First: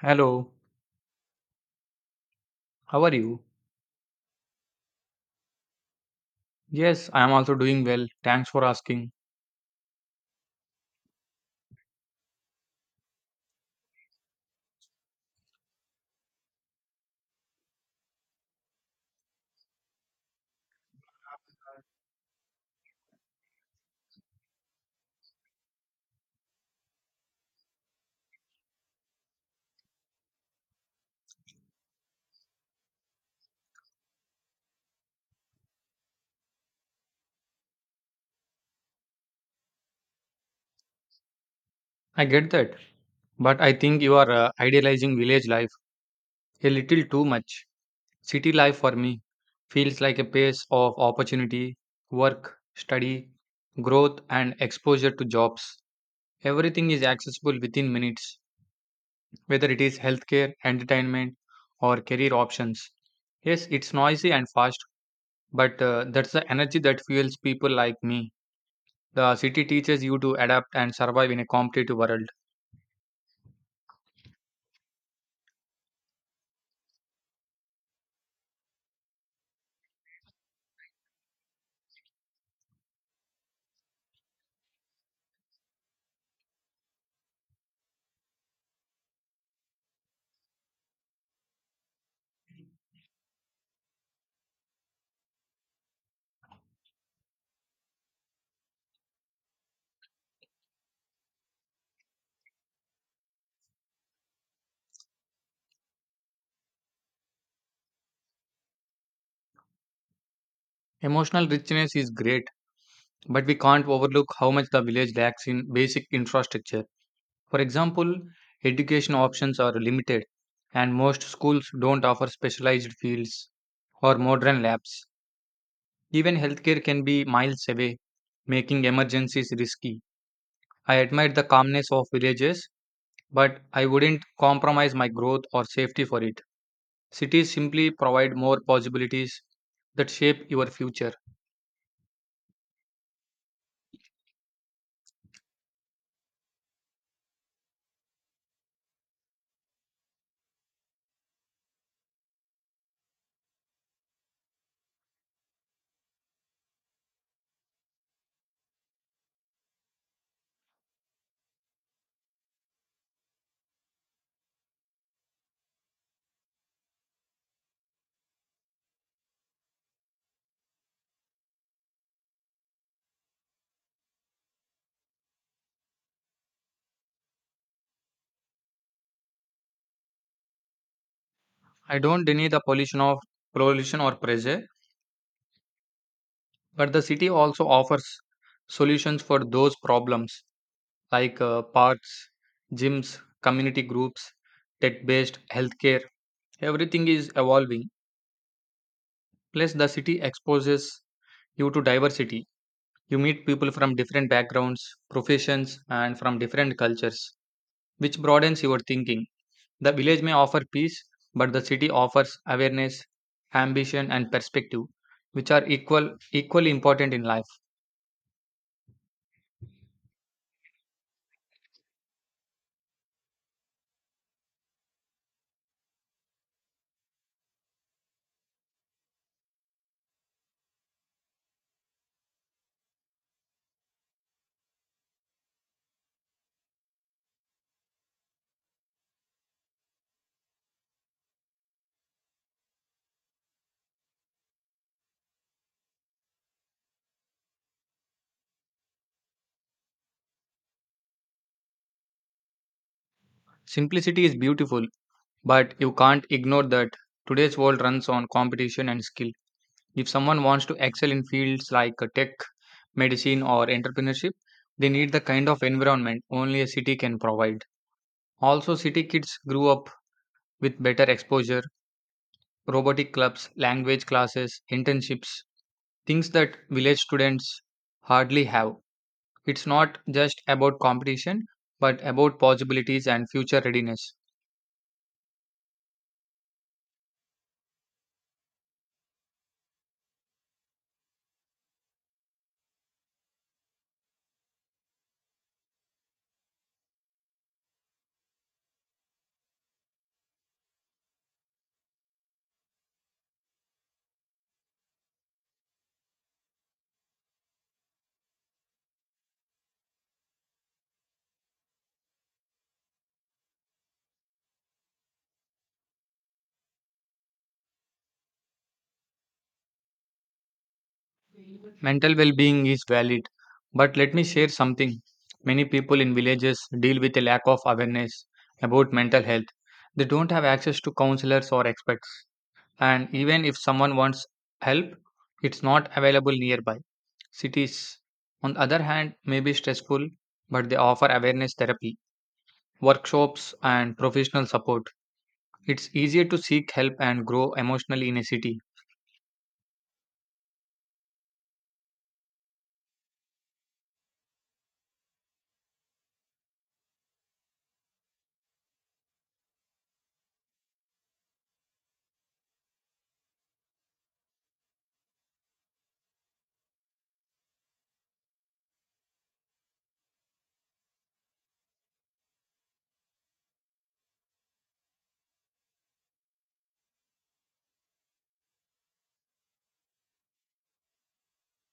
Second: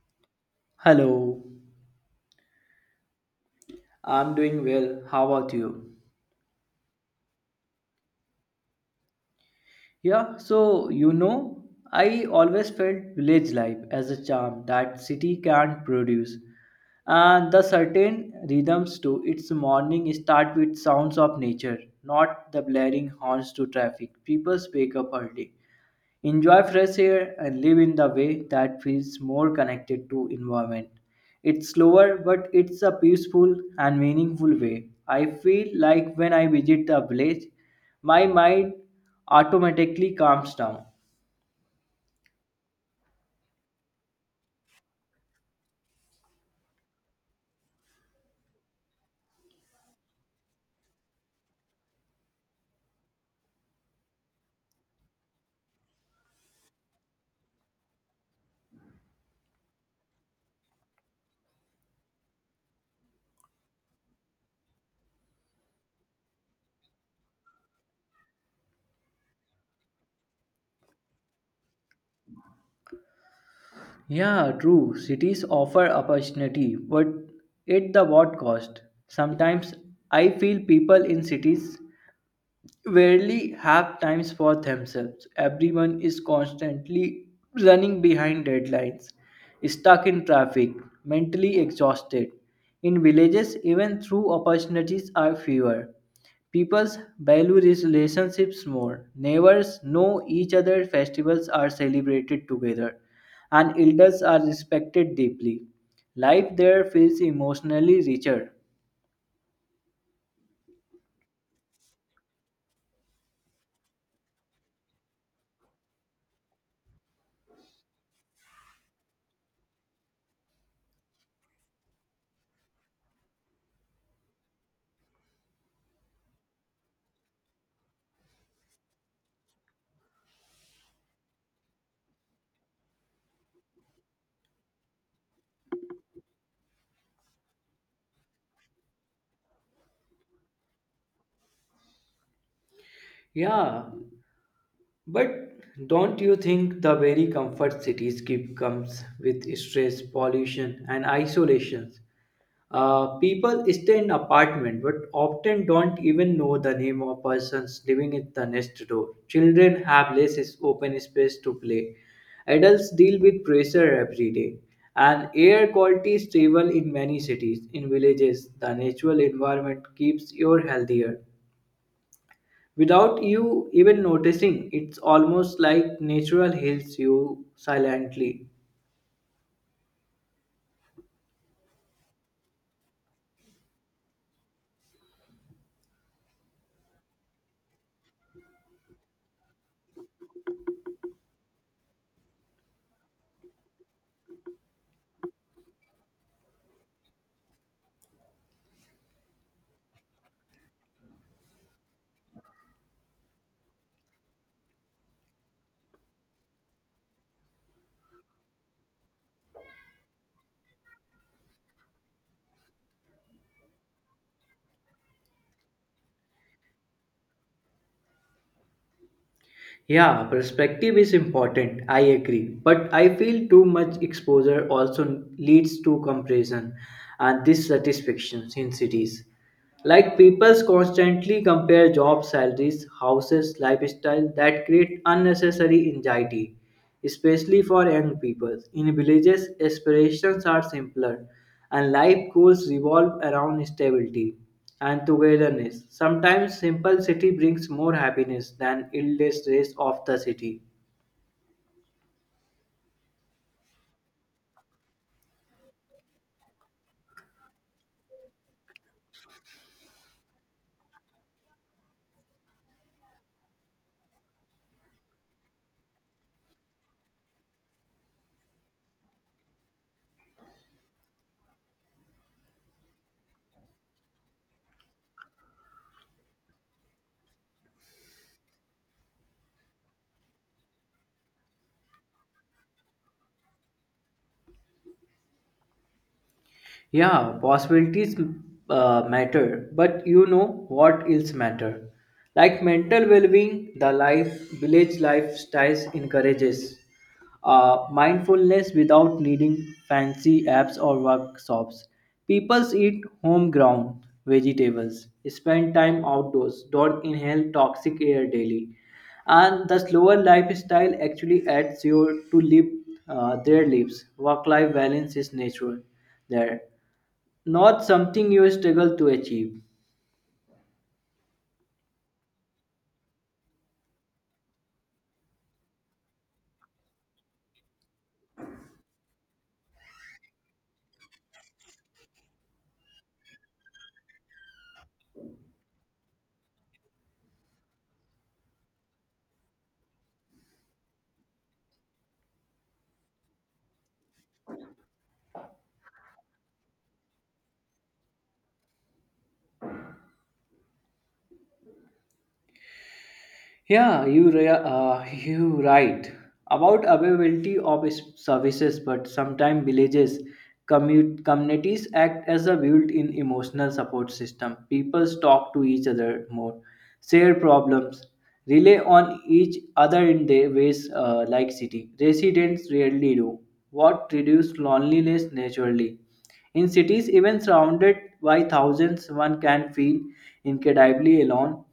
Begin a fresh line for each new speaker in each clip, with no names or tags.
Hello,
Hello,
how are you?
I'm doing well. How about you?
Yes, I am also doing well. Thanks for asking.
Yeah, I always felt village life as a charm that city can't produce. And the certain rhythms to its morning start with sounds of nature, not the blaring horns to traffic. People wake up early, enjoy fresh air and live in the way that feels more connected to environment. It's slower, but it's a peaceful and meaningful way. I feel like when I visit the village, my mind automatically calms down.
I get that, but I think you are idealizing village life a little too much. City life for me feels like a pace of opportunity, work, study, growth, and exposure to jobs. Everything is accessible within minutes, whether it is healthcare, entertainment, or career options. Yes, it's noisy and fast, but that's the energy that fuels people like me. The city teaches you to adapt and survive in a competitive world.
Yeah, true, cities offer opportunity, but at the what cost? Sometimes I feel people in cities rarely have times for themselves. Everyone is constantly running behind deadlines, stuck in traffic, mentally exhausted. In villages, even through opportunities are fewer. People value these relationships more. Neighbors know each other, festivals are celebrated together, and elders are respected deeply. Life there feels emotionally richer.
Emotional richness is great, but we can't overlook how much the village lacks in basic infrastructure. For example, education options are limited, and most schools don't offer specialized fields or modern labs. Even healthcare can be miles away, making emergencies risky. I admire the calmness of villages, but I wouldn't compromise my growth or safety for it. Cities simply provide more possibilities that shape your future.
Yeah, but don't you think the very comfort cities keep comes with stress, pollution, and isolations? People stay in apartment but often don't even know the name of persons living in the next door. Children have open space to play. Adults deal with pressure every day, and air quality is stable in many cities. In villages, the natural environment keeps you healthier. Without you even noticing, it's almost like natural heals you silently.
I don't deny the pollution or pressure, but the city also offers solutions for those problems like parks, gyms, community groups, tech-based healthcare. Everything is evolving. Plus, the city exposes you to diversity. You meet people from different backgrounds, professions, and from different cultures, which broadens your thinking. The village may offer peace, but the city offers awareness, ambition, and perspective, which are equally important in life.
Yeah, perspective is important, I agree. But I feel too much exposure also leads to comparison and dissatisfaction in cities. Like people constantly compare job salaries, houses, lifestyle that create unnecessary anxiety, especially for young people. In villages, aspirations are simpler, and life goals revolve around stability and togetherness. Sometimes simple city brings more happiness than endless race of the city.
Simplicity is beautiful, but you can't ignore that today's world runs on competition and skill. If someone wants to excel in fields like tech, medicine, or entrepreneurship, they need the kind of environment only a city can provide. Also, city kids grew up with better exposure, robotic clubs, language classes, internships, things that village students hardly have. It's not just about competition, but about possibilities and future readiness.
Yeah, possibilities matter, but you know what else matter? Like mental well-being, the life village lifestyles encourages mindfulness without needing fancy apps or workshops. People eat homegrown vegetables, spend time outdoors, don't inhale toxic air daily, and the slower lifestyle actually adds your to live their lives. Work life balance is natural there, not something you struggle to achieve.
Mental well being is valid, but let me share something. Many people in villages deal with a lack of awareness about mental health. They don't have access to counselors or experts, and even if someone wants help, it's not available nearby. Cities, on the other hand, may be stressful, but they offer awareness therapy, workshops, and professional support. It's easier to seek help and grow emotionally in a city.
You right about availability of services, but sometimes villages, commute communities act as a built-in emotional support system. People talk to each other more, share problems, rely on each other in their ways, like city residents rarely do. What reduce loneliness naturally. In cities, even surrounded by thousands, one can feel incredibly alone.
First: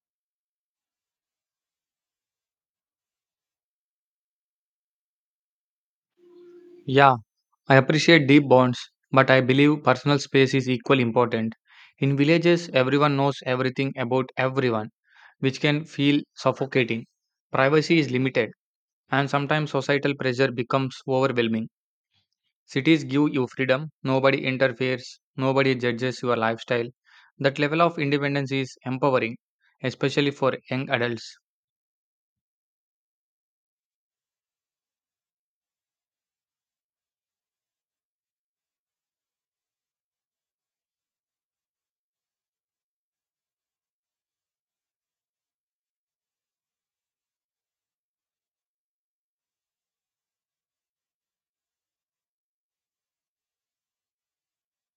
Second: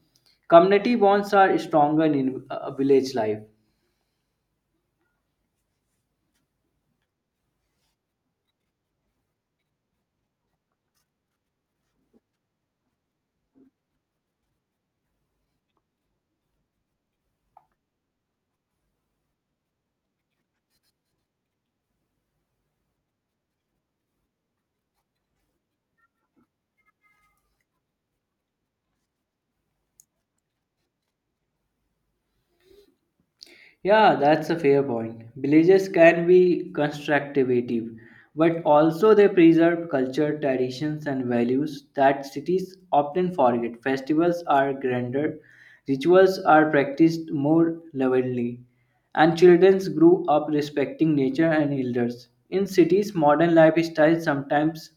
Community bonds are stronger in village life.
Yeah, I appreciate deep bonds, but I believe personal space is equally important. In villages, everyone knows everything about everyone, which can feel suffocating. Privacy is limited, and sometimes societal pressure becomes overwhelming. Cities give you freedom, nobody interferes, nobody judges your lifestyle. That level of independence is empowering, especially for young adults.
Yeah, that's a fair point. Villages can be constructive, but also they preserve culture, traditions, and values that cities often forget. Festivals are grander, rituals are practiced more lovingly, and children grow up respecting nature and elders. In cities, modern lifestyles sometimes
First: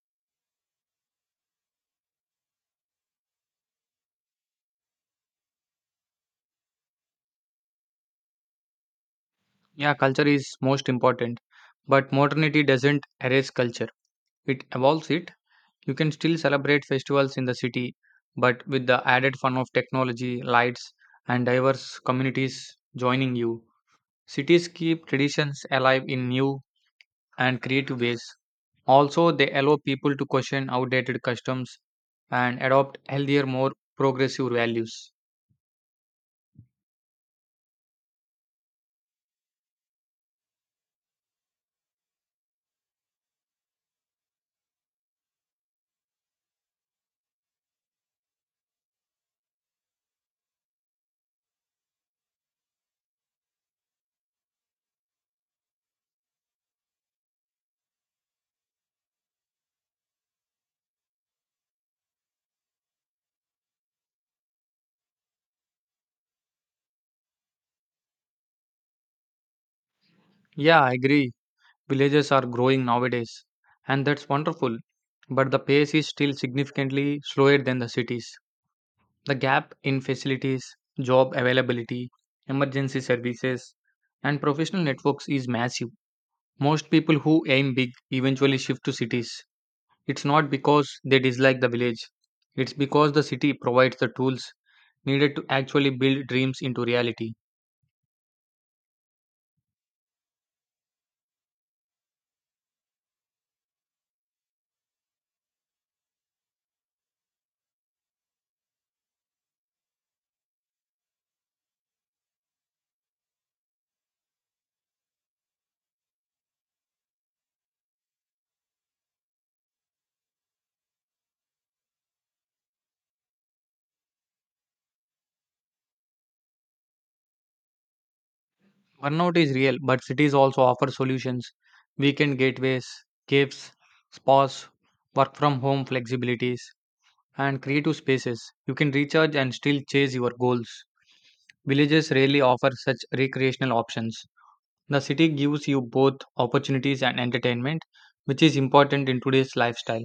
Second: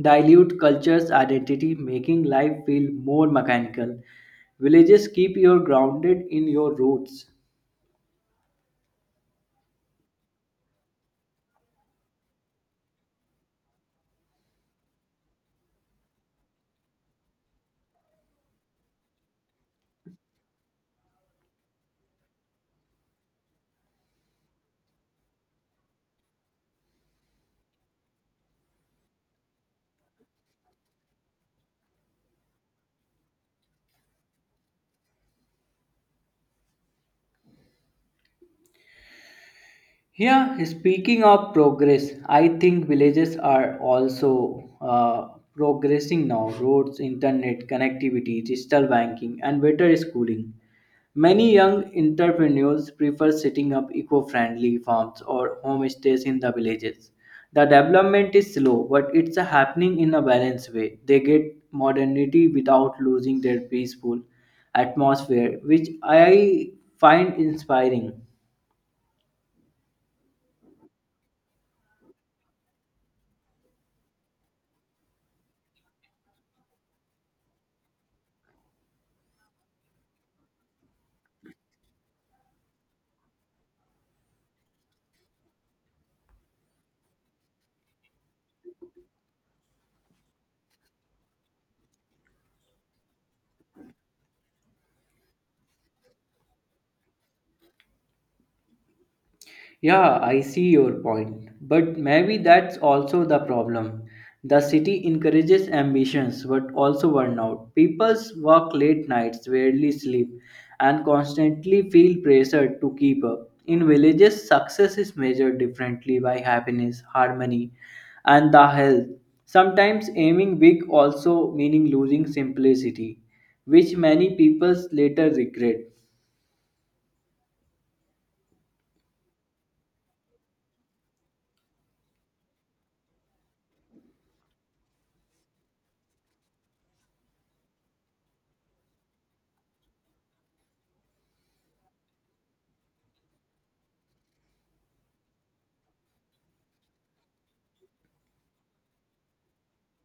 dilute culture's identity, making life feel more mechanical. Villages keep you grounded in your roots.
Yeah, culture is most important, but modernity doesn't erase culture, it evolves it. You can still celebrate festivals in the city, but with the added fun of technology, lights, and diverse communities joining you. Cities keep traditions alive in new and creative ways. Also, they allow people to question outdated customs and adopt healthier, more progressive values.
Yeah, speaking of progress, I think villages are also progressing now. Roads, internet, connectivity, digital banking, and better schooling. Many young entrepreneurs prefer setting up eco-friendly farms or homestays in the villages. The development is slow, but it's happening in a balanced way. They get modernity without losing their peaceful atmosphere, which I find inspiring.
Yeah, I agree. Villages are growing nowadays, and that's wonderful. But the pace is still significantly slower than the cities. The gap in facilities, job availability, emergency services, and professional networks is massive. Most people who aim big eventually shift to cities. It's not because they dislike the village, it's because the city provides the tools needed to actually build dreams into reality.
Yeah, I see your point. But maybe that's also the problem. The city encourages ambitions but also burnout. People work late nights, rarely sleep, and constantly feel pressured to keep up. In villages, success is measured differently by happiness, harmony, and the health. Sometimes aiming big also meaning losing simplicity, which many people later regret.
Burnout is real, but cities also offer solutions, weekend gateways, caves, spas, work from home flexibilities, and creative spaces. You can recharge and still chase your goals. Villages rarely offer such recreational options. The city gives you both opportunities and entertainment, which is important in today's lifestyle.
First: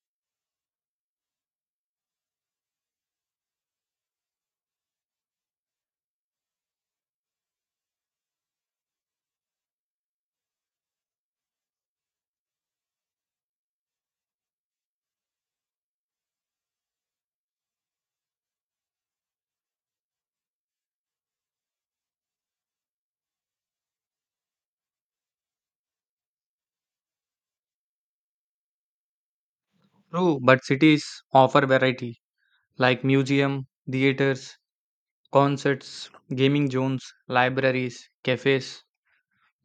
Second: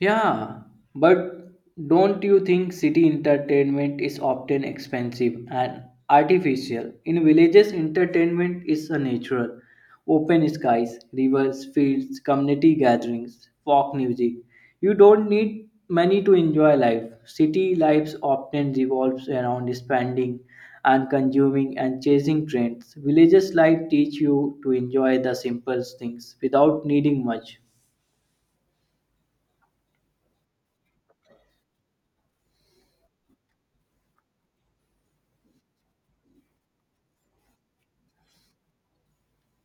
Yeah, but don't you think city entertainment is often expensive and artificial? In villages, entertainment is a natural. Open skies, rivers, fields, community gatherings, folk music. You don't need money to enjoy life. City lives often revolves around spending and consuming and chasing trends. Villages life teach you to enjoy the simple things without needing much.
True, but cities offer variety like museum, theaters, concerts, gaming zones, libraries, cafes,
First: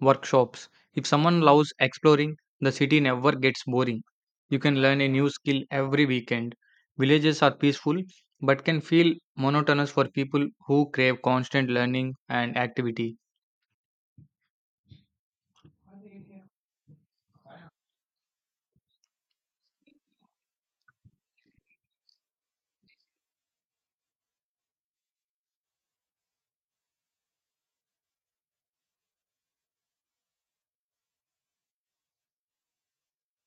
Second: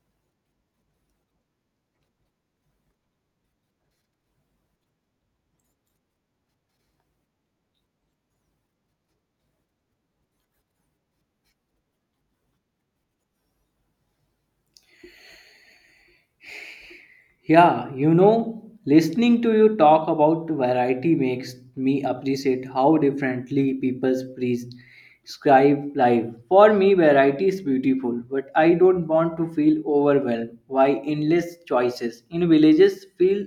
workshops. If someone loves exploring, the city never gets boring. You can learn a new skill every weekend. Villages are peaceful but can feel monotonous for people who crave constant learning and activity.
Yeah, you know, listening to you talk about variety makes me appreciate how differently people prescribe life. For me, variety is beautiful, but I don't want to feel overwhelmed by endless choices. In villages, feel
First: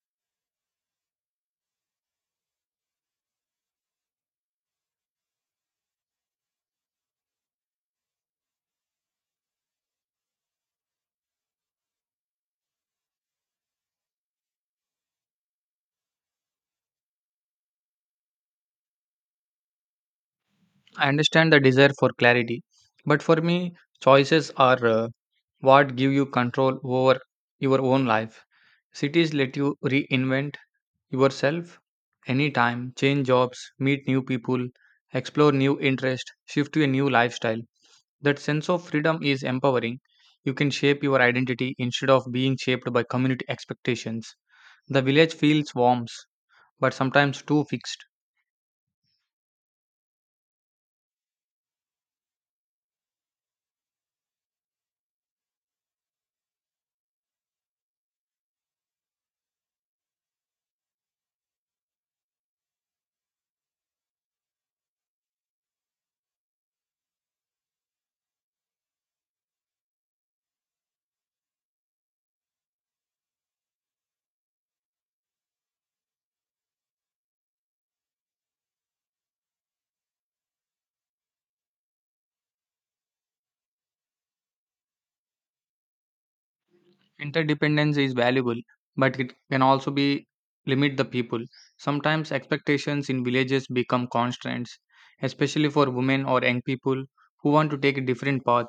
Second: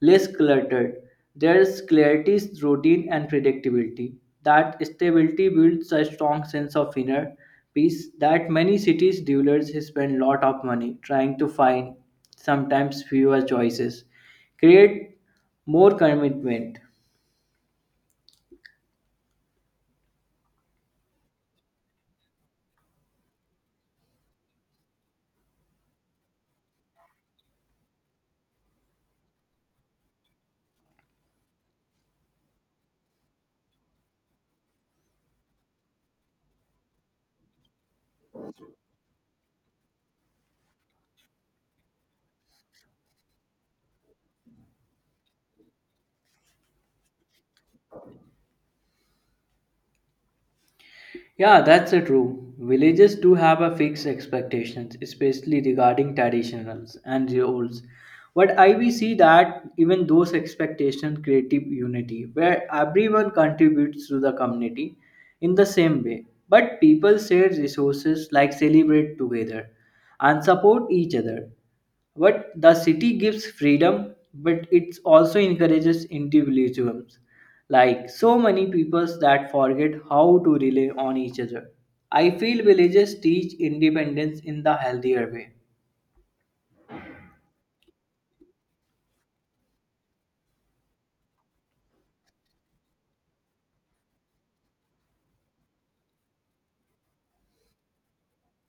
less cluttered. There's clarity, routine, and predictability. That stability builds a strong sense of inner peace that many cities' dwellers spend a lot of money trying to find. Sometimes fewer choices create more commitment.
I understand the desire for clarity, but for me, choices are what give you control over your own life. Cities let you reinvent yourself anytime, change jobs, meet new people, explore new interests, shift to a new lifestyle. That sense of freedom is empowering. You can shape your identity instead of being shaped by community expectations. The village feels warm, but sometimes too fixed.
Yeah, that's true, villages do have a fixed expectations, especially regarding traditionals and roles. But I we see that even those expectations create unity where everyone contributes to the community in the same way. But people share resources, like celebrate together and support each other. But the city gives freedom, but it also encourages individualism. Like so many peoples that forget how to rely on each other. I feel villages teach independence in the healthier way.
Interdependence is valuable, but it can also be limit the people. Sometimes expectations in villages become constraints, especially for women or young people who want to take a different path.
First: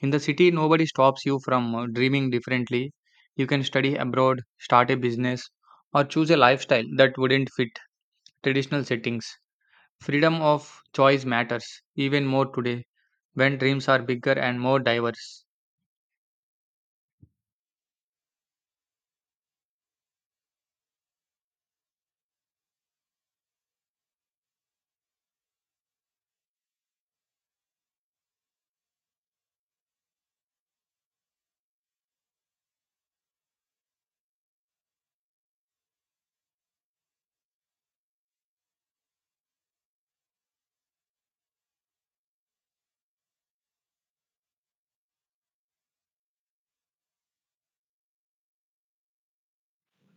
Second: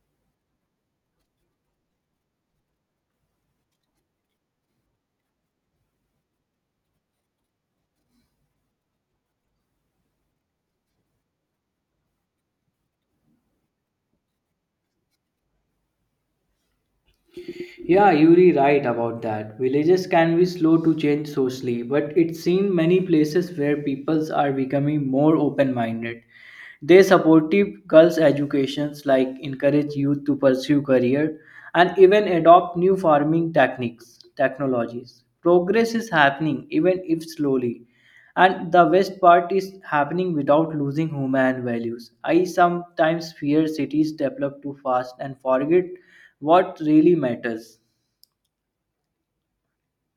In the city, nobody stops you from dreaming differently. You can study abroad, start a business, or choose a lifestyle that wouldn't fit traditional settings. Freedom of choice matters even more today when dreams are bigger and more diverse.
Yeah, you're right about that. Villages can be slow to change socially, but it's seen many places where peoples are becoming more open minded. They supportive girls' educations, like encourage youth to pursue career and even adopt new farming techniques, technologies. Progress is happening even if slowly. And the best part is happening without losing human values. I sometimes fear cities develop too fast and forget what really matters.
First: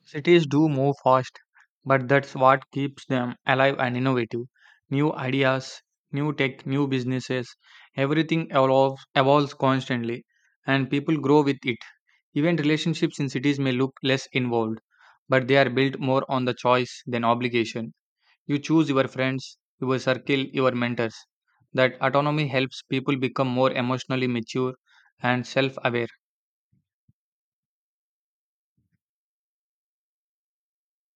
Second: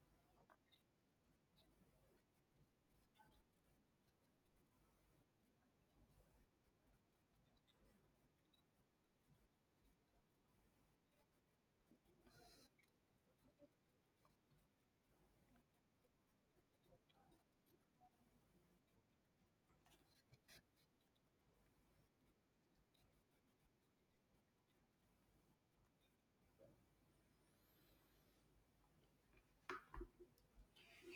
Cities do move fast, but that's what keeps them alive and innovative. New ideas, new tech, new businesses, everything evolves constantly, and people grow with it. Even relationships in cities may look less involved, but they are built more on the choice than obligation. You choose your friends, your circle, your mentors. That autonomy helps people become more emotionally mature and self aware.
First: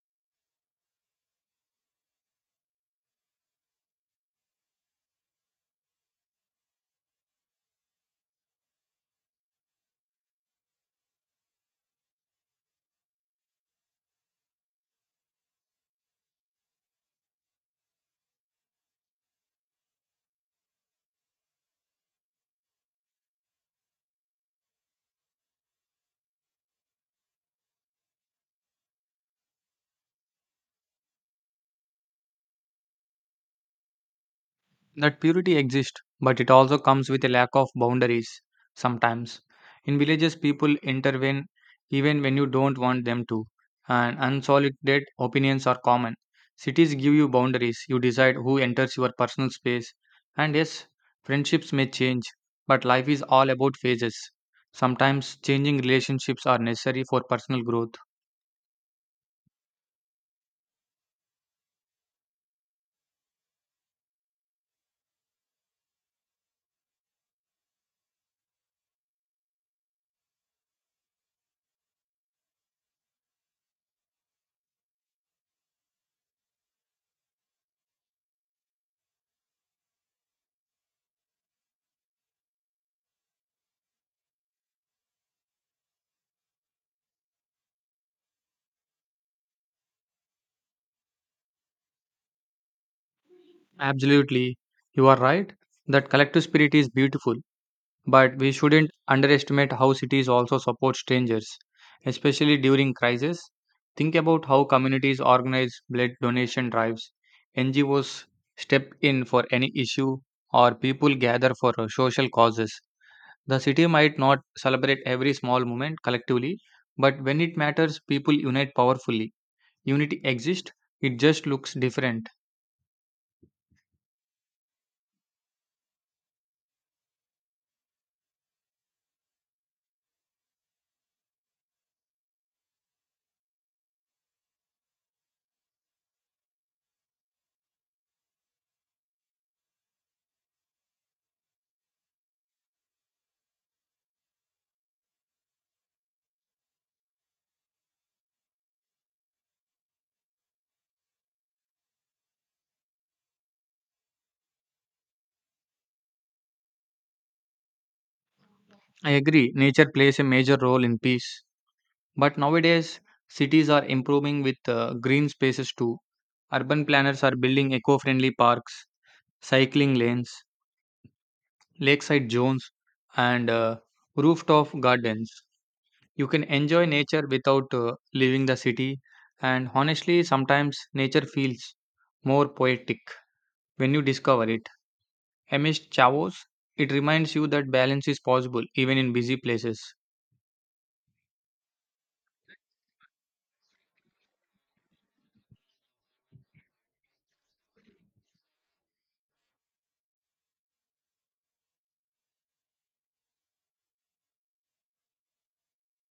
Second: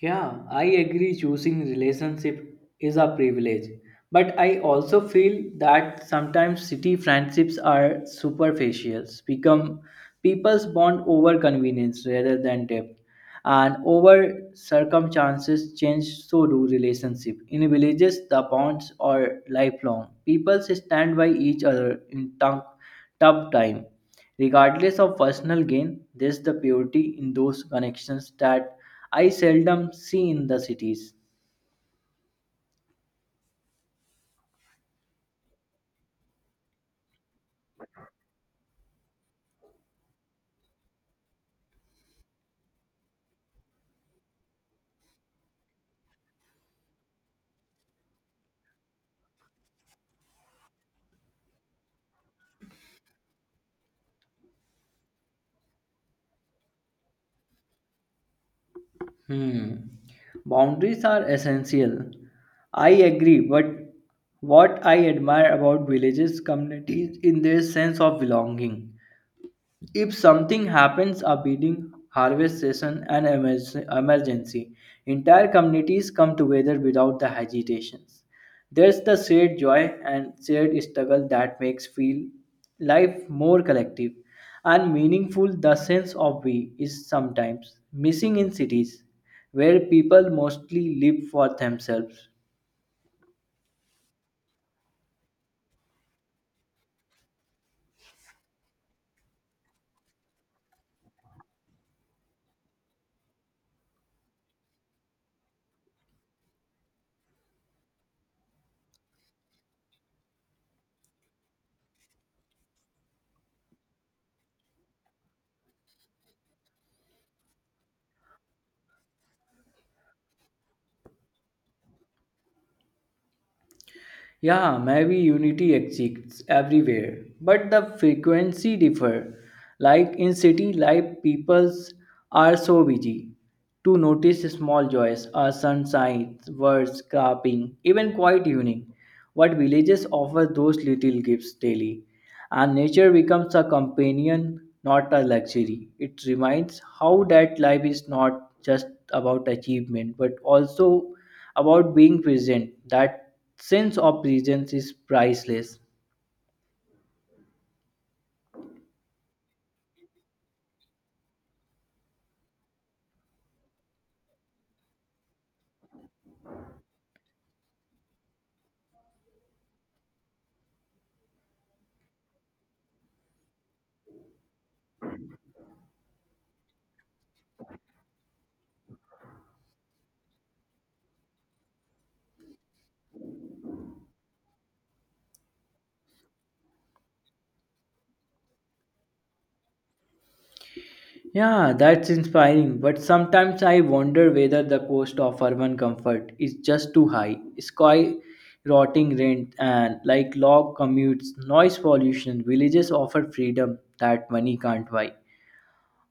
Yeah, I agree, choosing relationship is a privilege. But I also feel that sometimes city friendships are superficial, become people's bond over convenience rather than depth. And over circumstances change, so do relationship. In villages, the bonds are lifelong. People stand by each other in tough time. Regardless of personal gain, there's the purity in those connections that I seldom see in the cities.
That purity exists, but it also comes with a lack of boundaries sometimes. In villages, people intervene even when you don't want them to, and unsolicited opinions are common. Cities give you boundaries, you decide who enters your personal space, and yes, friendships may change, but life is all about phases. Sometimes changing relationships are necessary for personal growth.
Hmm. Boundaries are essential. I agree, but what I admire about villages communities in their sense of belonging. If something happens, a wedding, harvest season, emergency, entire communities come together without the hesitations. There's the shared joy and shared struggle that makes feel life more collective and meaningful. The sense of we is sometimes missing in cities where people mostly live for themselves.
Absolutely, you are right that collective spirit is beautiful. But we shouldn't underestimate how cities also support strangers, especially during crisis. Think about how communities organize blood donation drives, NGOs step in for any issue, or people gather for social causes. The city might not celebrate every small moment collectively, but when it matters, people unite powerfully. Unity exists, it just looks different.
Yeah, maybe unity exists everywhere, but the frequency differ. Like in city life, peoples are so busy to notice small joys, a sunshine, birds chirping, even quite unique. What villages offer those little gifts daily, and nature becomes a companion, not a luxury. It reminds how that life is not just about achievement, but also about being present. That sense of presence is priceless.
I agree, nature plays a major role in peace. But nowadays, cities are improving with green spaces too. Urban planners are building eco friendly parks, cycling lanes, lakeside zones, and rooftop gardens. You can enjoy nature without leaving the city, and honestly, sometimes nature feels more poetic when you discover it. Amidst chaos, it reminds you that balance is possible even in busy places.
Yeah, that's inspiring, but sometimes I wonder whether the cost of urban comfort is just too high. Sky rotting rent and like long commutes, noise pollution, villages offer freedom that money can't buy.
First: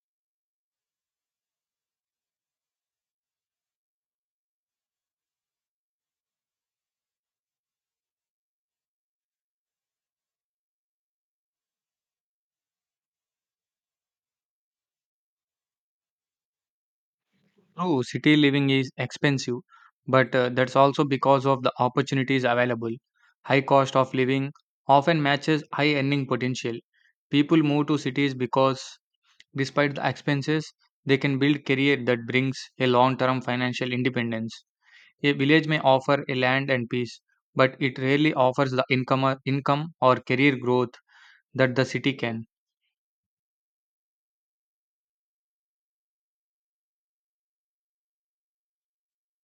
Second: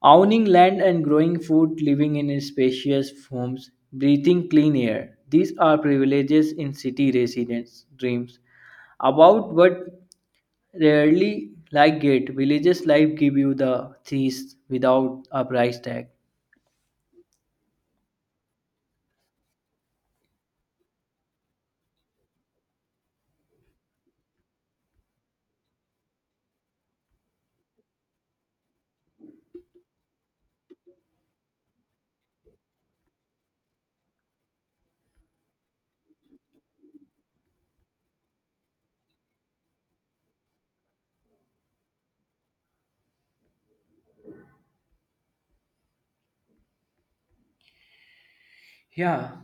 Owning land and growing food, living in spacious homes, breathing clean air. These are privileges in city residents' dreams about what rarely like it. Villages life give you the things without a price tag.
True, city living is expensive, but that's also because of the opportunities available. High cost of living often matches high earning potential. People move to cities because, despite the expenses, they can build career that brings a long-term financial independence. A village may offer a land and peace, but it rarely offers the income or career growth that the city can.
Yeah,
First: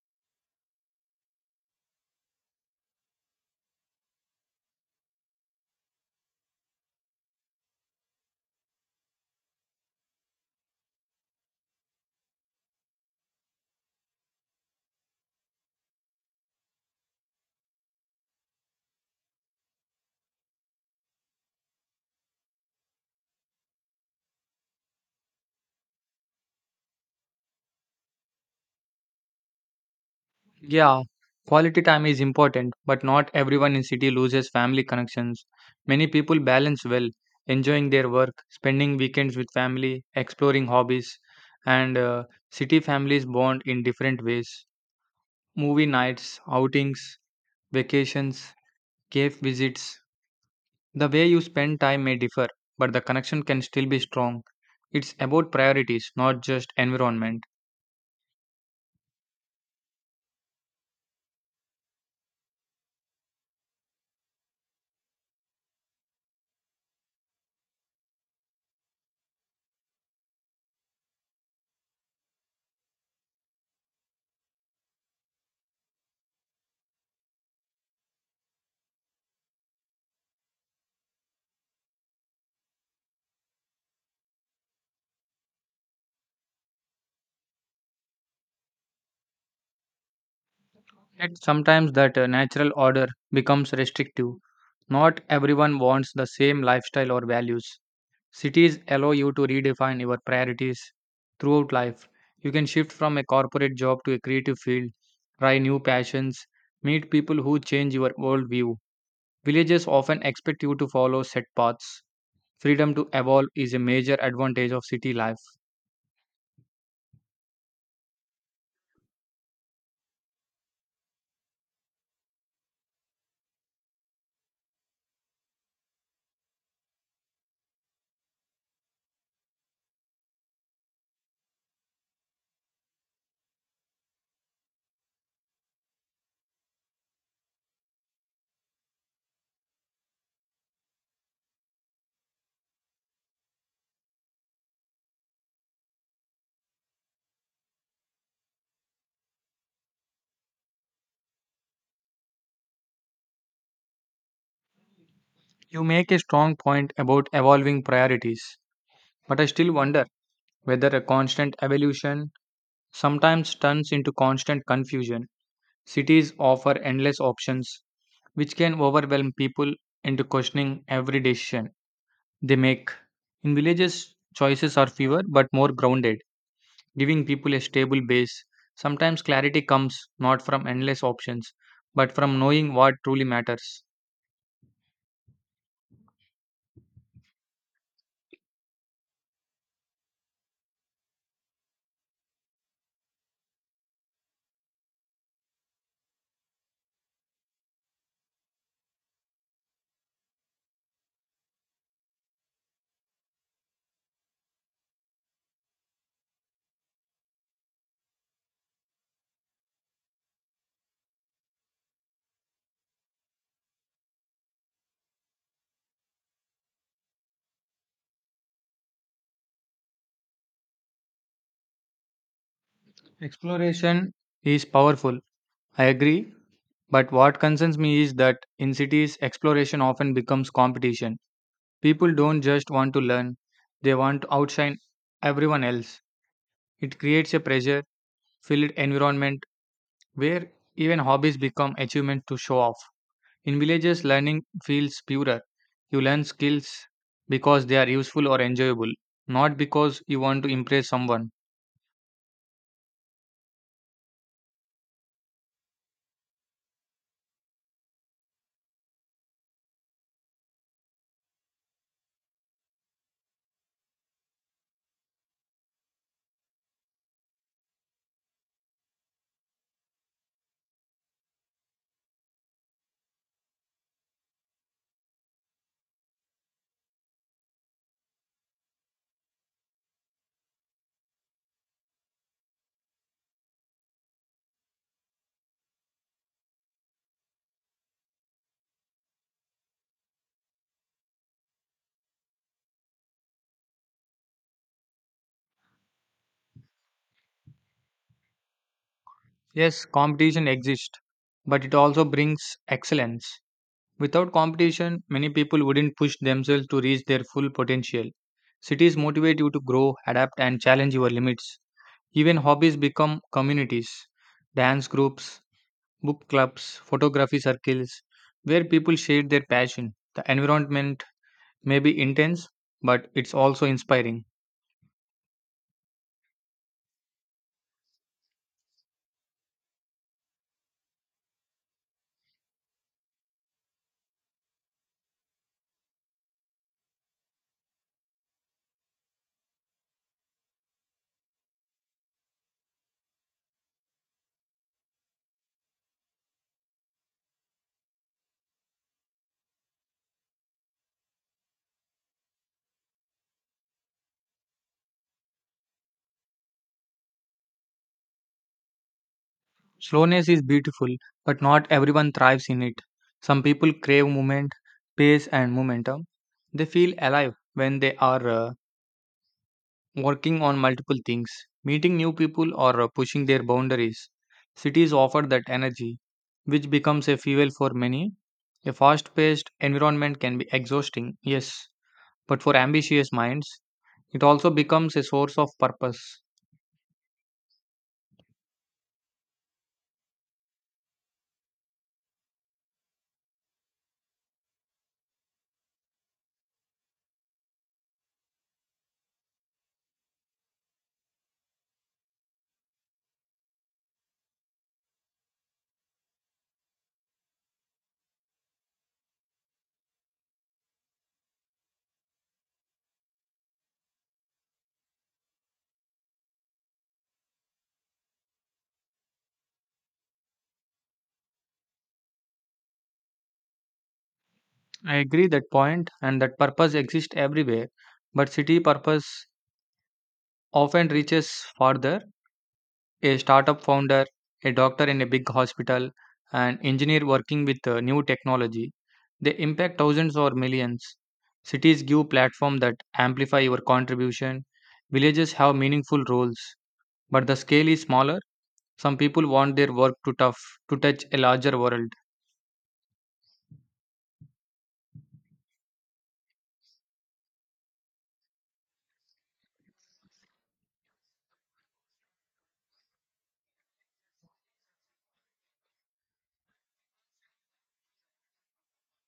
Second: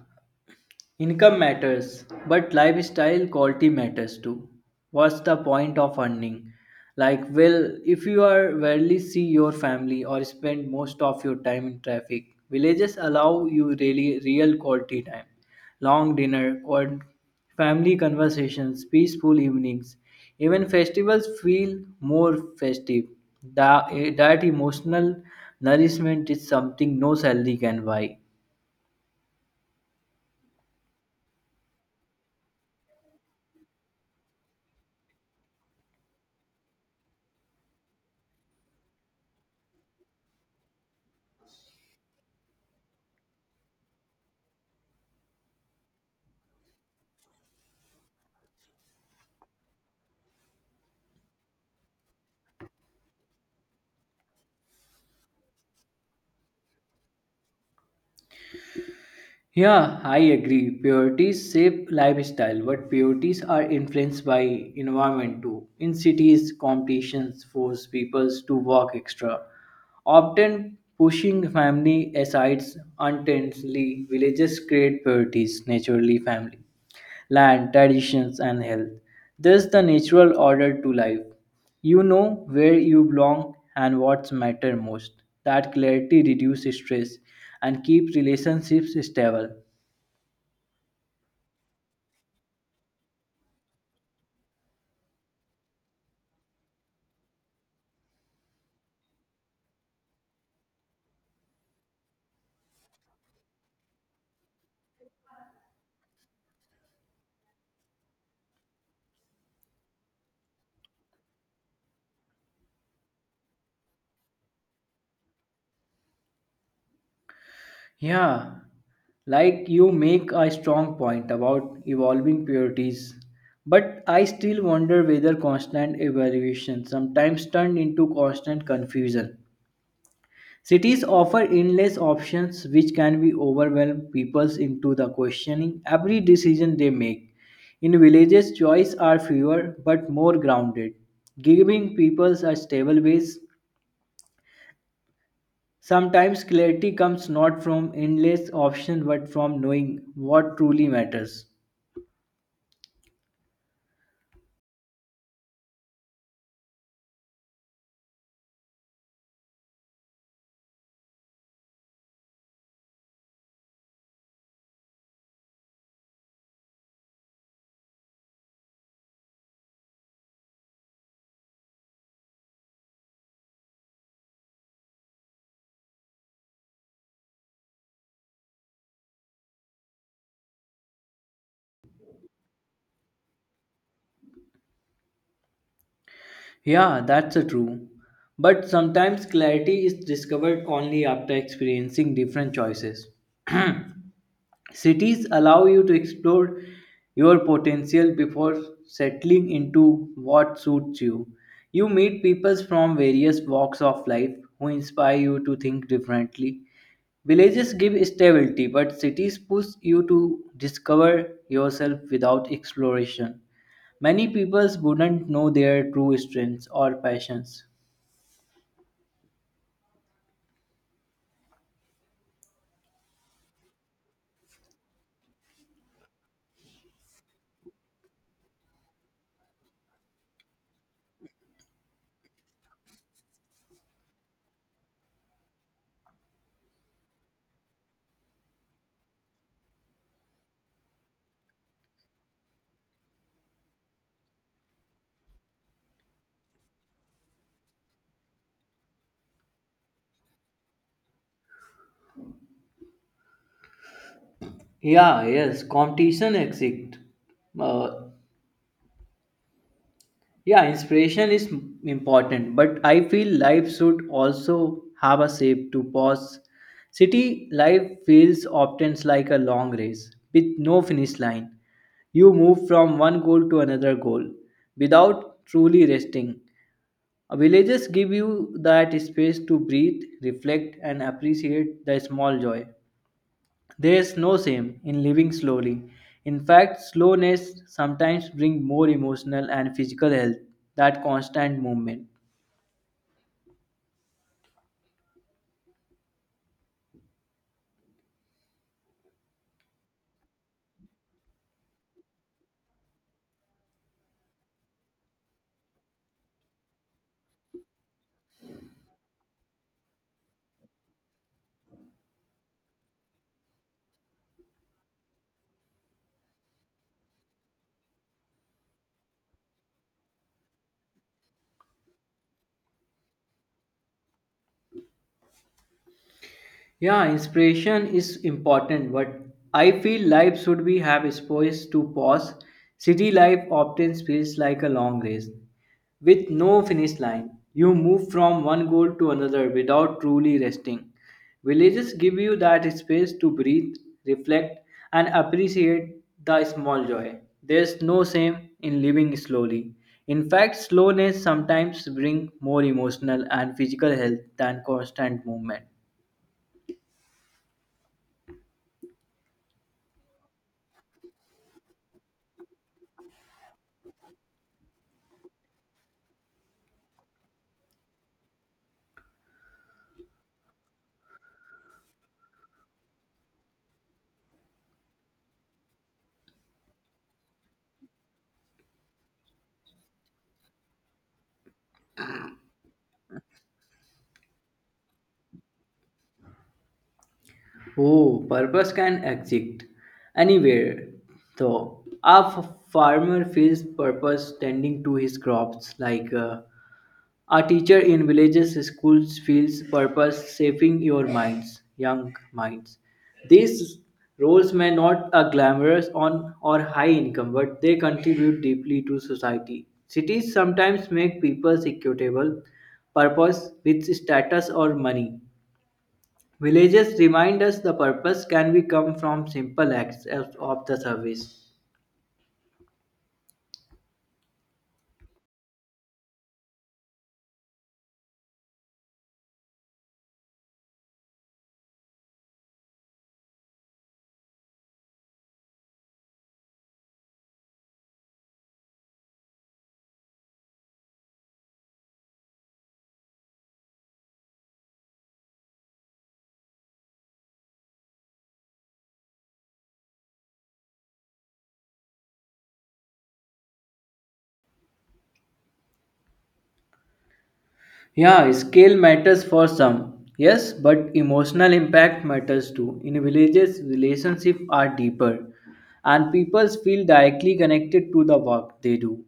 income matters, but lifestyle quality matters too. What's the point of earning? Like, well, if you are rarely see your family or spend most of your time in traffic, villages allow you really real quality time, long dinner, or family conversations, peaceful evenings. Even festivals feel more festive. That, that emotional nourishment is something no salary can buy.
Yeah, quality time is important, but not everyone in city loses family connections. Many people balance well, enjoying their work, spending weekends with family, exploring hobbies, and city families bond in different ways. Movie nights, outings, vacations, cave visits. The way you spend time may differ, but the connection can still be strong. It's about priorities, not just environment.
Yeah, I agree. Priorities shape lifestyle, but priorities are influenced by environment too. In cities, competitions force people to work extra, often pushing family aside unintentionally. Villages create priorities naturally. Family, land, traditions, and health. There's the natural order to life. You know where you belong and what's matter most. That clarity reduces stress and keeps relationships stable.
Yet sometimes that natural order becomes restrictive. Not everyone wants the same lifestyle or values. Cities allow you to redefine your priorities throughout life. You can shift from a corporate job to a creative field, try new passions, meet people who change your worldview. Villages often expect you to follow set paths. Freedom to evolve is a major advantage of city life.
Yeah, like you make a strong point about evolving priorities, but I still wonder whether constant evaluation sometimes turns into constant confusion. Cities offer endless options which can be overwhelm people into the questioning every decision they make. In villages, choices are fewer but more grounded, giving people a stable base. Sometimes clarity comes not from endless options but from knowing what truly matters.
You make a strong point about evolving priorities, but I still wonder whether a constant evolution sometimes turns into constant confusion. Cities offer endless options, which can overwhelm people into questioning every decision they make. In villages, choices are fewer but more grounded, giving people a stable base. Sometimes clarity comes not from endless options, but from knowing what truly matters.
Yeah, that's a true. But sometimes clarity is discovered only after experiencing different choices. Cities allow you to explore your potential before settling into what suits you. You meet people from various walks of life who inspire you to think differently. Villages give stability, but cities push you to discover yourself without exploration. Many people wouldn't know their true strengths or passions.
Exploration is powerful, I agree, but what concerns me is that in cities, exploration often becomes competition. People don't just want to learn, they want to outshine everyone else. It creates a pressure filled environment where even hobbies become achievements to show off. In villages, learning feels purer. You learn skills because they are useful or enjoyable, not because you want to impress someone.
Yeah, yes, competition exists. Uh, Yeah, inspiration is important, but I feel life should also have a shape to pause. City life feels often like a long race with no finish line. You move from one goal to another goal without truly resting. Villages give you that space to breathe, reflect, and appreciate the small joy. There is no shame in living slowly. In fact, slowness sometimes brings more emotional and physical health than constant movement.
Yes, competition exists, but it also brings excellence. Without competition, many people wouldn't push themselves to reach their full potential. Cities motivate you to grow, adapt, and challenge your limits. Even hobbies become communities, dance groups, book clubs, photography circles, where people share their passion. The environment may be intense, but it's also inspiring.
Yeah, inspiration is important, but I feel life should be have space to pause. City life often feels like a long race with no finish line. You move from one goal to another without truly resting. Villages give you that space to breathe, reflect, and appreciate the small joy. There's no shame in living slowly. In fact, slowness sometimes brings more emotional and physical health than constant movement.
Slowness is beautiful, but not everyone thrives in it. Some people crave movement, pace, and momentum. They feel alive when they are working on multiple things, meeting new people, or pushing their boundaries. Cities offer that energy, which becomes a fuel for many. A fast paced environment can be exhausting, yes, but for ambitious minds, it also becomes a source of purpose.
Oh, purpose can exist anywhere. So, A farmer feels purpose tending to his crops, like a teacher in villages schools feels purpose shaping your minds, young minds. These roles may not are glamorous on or high income, but they contribute deeply to society. Cities sometimes make people equitable purpose with status or money. Villages remind us the purpose can be come from simple acts of the service.
I agree that point, and that purpose exists everywhere, but city purpose often reaches farther, a startup founder, a doctor in a big hospital, an engineer working with new technology. They impact thousands or millions. Cities give platform that amplify your contribution. Villages have meaningful roles, but the scale is smaller. Some people want their work to tough to touch a larger world.
Yeah, scale matters for some, yes, but emotional impact matters too. In villages, relationships are deeper, and people feel directly connected to the work they do.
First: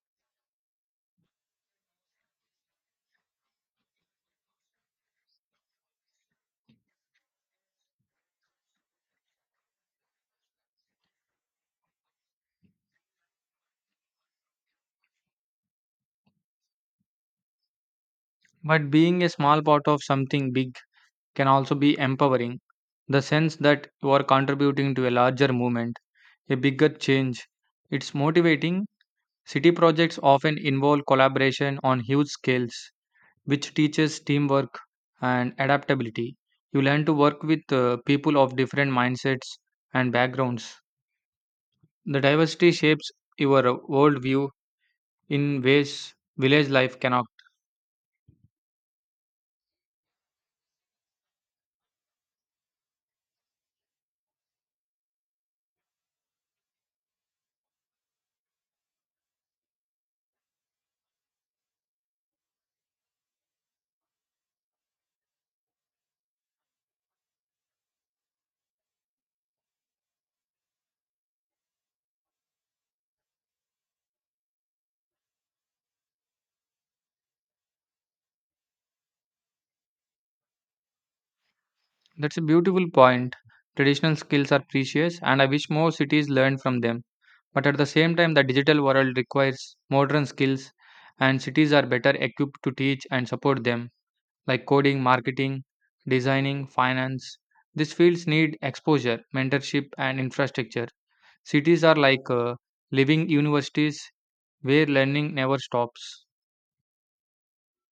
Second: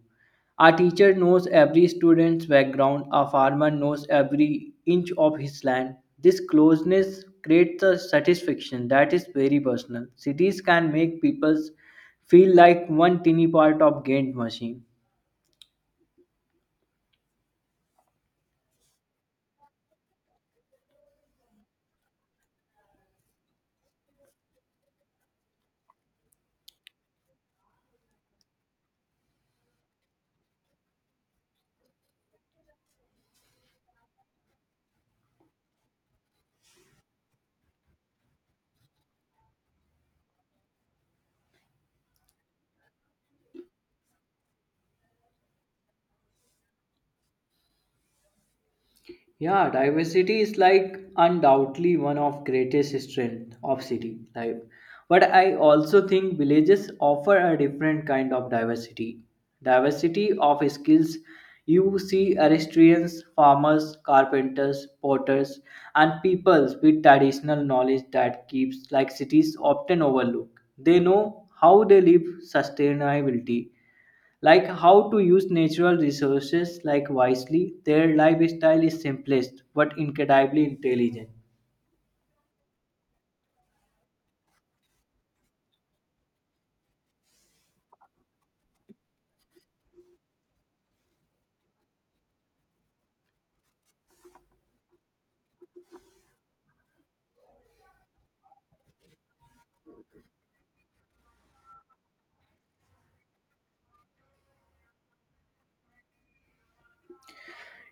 A teacher knows every student's background, a farmer knows every inch of his land. This closeness creates a satisfaction that is very personal. Cities can make people feel like one tiny part of gained machine.
But being a small part of something big can also be empowering. The sense that you are contributing to a larger movement, a bigger change. It's motivating. City projects often involve collaboration on huge scales, which teaches teamwork and adaptability. You learn to work with people of different mindsets and backgrounds. The diversity shapes your worldview in ways village life cannot.
Yeah, diversity is like undoubtedly one of greatest strength of city life. But I also think villages offer a different kind of diversity. Diversity of skills. You see artisans, farmers, carpenters, potters, and peoples with traditional knowledge that keeps like cities often overlook. They know how they live sustainability, like how to use natural resources like wisely. Their lifestyle is simplest but incredibly intelligent.
That's a beautiful point. Traditional skills are precious, and I wish more cities learn from them. But at the same time, the digital world requires modern skills, and cities are better equipped to teach and support them, like coding, marketing, designing, finance. These fields need exposure, mentorship, and infrastructure. Cities are like living universities where learning never stops.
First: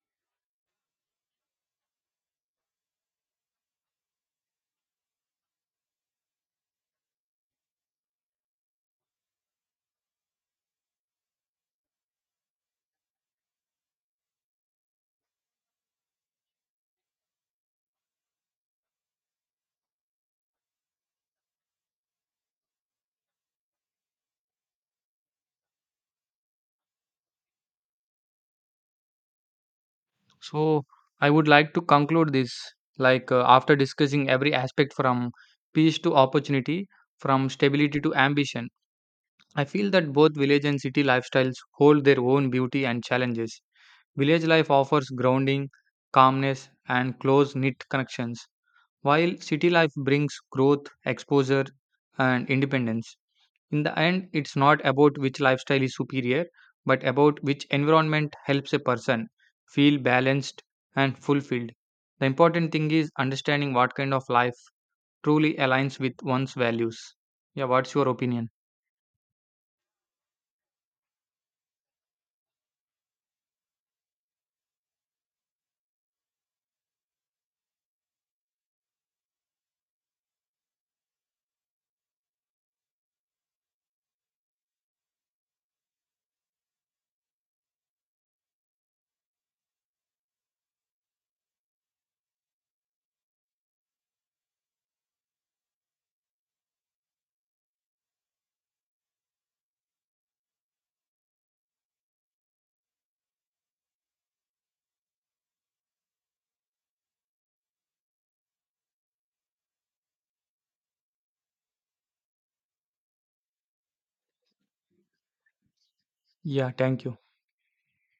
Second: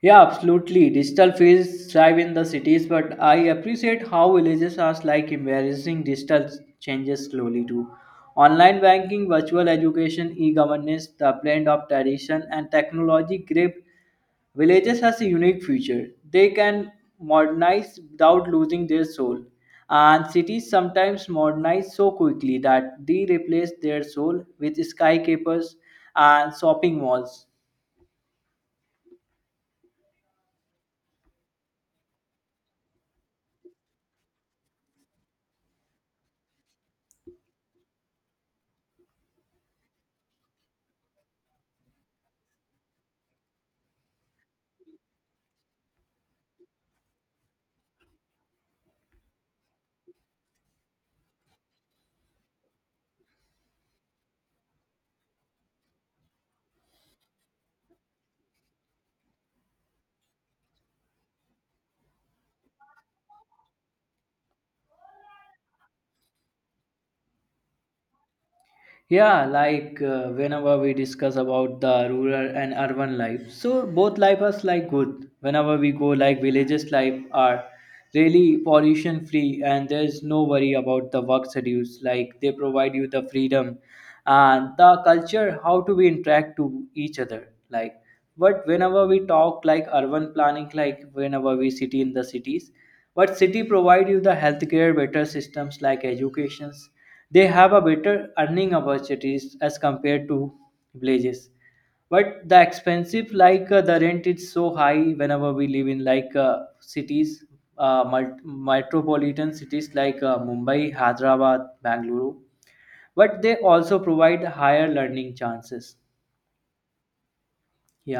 Yeah, absolutely. Digital fields thrive in the cities, but I appreciate how villages are like embracing digital changes slowly too. Online banking, virtual education, e-governance, the blend of tradition and technology grip villages has a unique future. They can modernize without losing their soul. And cities sometimes modernize so quickly that they replace their soul with skyscrapers and shopping malls.
So, I would like to conclude this, after discussing every aspect from peace to opportunity, from stability to ambition. I feel that both village and city lifestyles hold their own beauty and challenges. Village life offers grounding, calmness, and close knit connections, while city life brings growth, exposure, and independence. In the end, it's not about which lifestyle is superior, but about which environment helps a person feel balanced and fulfilled. The important thing is understanding what kind of life truly aligns with one's values. Yeah, what's your opinion?
Yeah, like whenever we discuss about the rural and urban life, so both life is like good. Whenever we go like villages life are really pollution free and there's no worry about the work schedules. Like they provide you the freedom and the culture how to be interact to each other. Like but whenever we talk like urban planning, like whenever we city in the cities, but city provide you the healthcare better systems like educations. They have a better earning opportunities as compared to villages. But the expensive, like the rent is so high whenever we live in like cities, metropolitan cities like Mumbai, Hyderabad, Bangalore, but they also provide higher learning chances.
Yeah, thank you.
Yeah.